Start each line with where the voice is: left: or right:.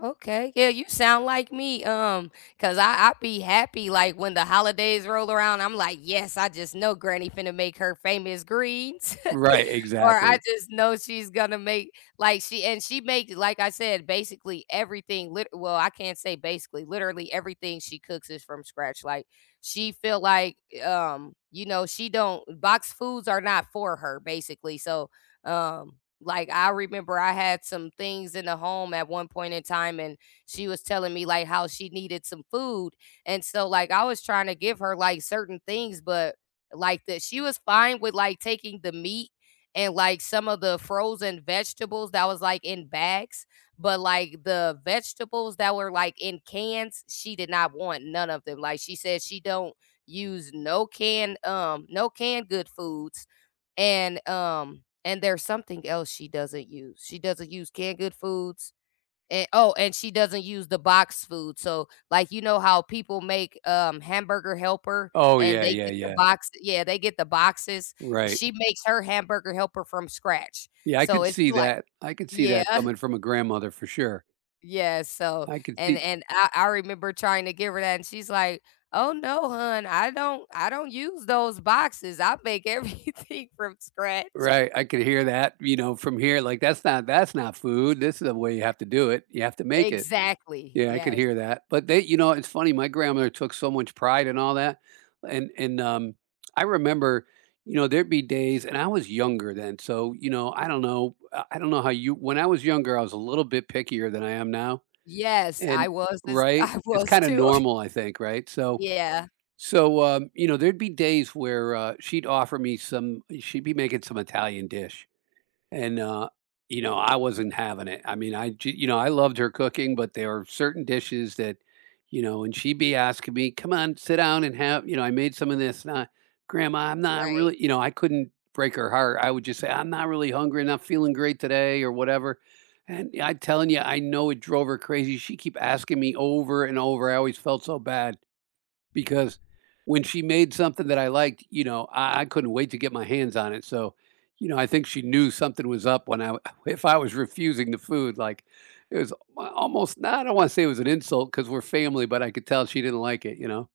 left: Okay. Yeah, you sound like me, um, cause, uh, I'll be happy, like, when the holidays roll around, I'm like, "Yes, I just know granny gonna make her famous greens."
right: Right,
left: or I
right: exactly.
left: just know she's gonna make, like, she, and she makes, like I said, basically everything lit well, I can't say basically, literally everything she cooks is from scratch, like, she feel, like, um, you know, she don't boxed foods are not for her, basically, so, um, like, I remember I had some things in the home at one point in time and she was telling me, like, how she needed some food and so, like, I was trying to give her, like, certain things, but, like, that she was fine with, like, taking the meat and, like, some of the frozen vegetables that was, like, in bags, but, like, the vegetables that were, like, in cans, she did not want none of them. Like, she says she don't use no canned, um, no canned good foods and, um, and there's something else she doesn't use. She doesn't use canned good foods, and, oh, and she doesn't use the boxed food, so, like, you know, how people make, um, hamburger helper,
right: Oh,
left: and
right: yeah,
left: they
right: yeah,
left: get the
right: yeah.
left: box yeah, they get the boxes,
right: Right.
left: she makes her hamburger helper from scratch,
right: Yeah, I
left: so,
right: could
left: it's
right: see
left: like
right: that. I could see that
left: yeah.
right: coming from a grandmother, for sure.
left: Yeah, so,
right: I could
left: and,
right: see
left: and, uh, I remember trying to give her that, and she's like, "Oh, no, hun, I don't, I don't use those boxes. I make everything from scratch."
right: Right, I could hear that, you know, from here, like, that's not that's not food. This is the way you have to do it. You have to make it.
left: Exactly,
right: Yeah, I could
left: yes.
right: hear that, but they, you know, it's funny, my grandmother took so much pride in all that, and and, um, I remember, you know, there'd be days and I was younger then, so, you know, I don't know, uh, I don't know how you when I was younger, I was a little bit pickier than I am now,
left: Yes,
right: and,
left: I was this
right: right?
left: I
right: It's,
left: was,
right: kinda,
left: too.
right: normal, I think, right? So,
left: Yeah.
right: so, um, you know, there'd be days where, uh, she'd offer me some i she'd be making some Italian dish, and, uh, you know,
left: Okay.
right: I wasn't having it. I mean I g you know, I loved her cooking, but there are certain dishes that, you know, and she'd be asking me, "Come on, sit down and have, you know, I made some of this sna" "Grandma, I'm not
left: Right.
right: really" you know, I couldn't break her heart. I would, just, say, "I'm not really hungry, I'm not feeling great today or whatever." And yeah, I'm telling you, I know it drove her crazy. She'd keep asking me over and over, I always felt so bad because when she made something that I liked, you know, uh, I couldn't wait to get my hands on it, so, you know, I think she knew something was up when I if I was refusing the food, like, is my almost, and I don't wanna say it was an insult 'cause we're family, but I could tell she didn't like it, you know.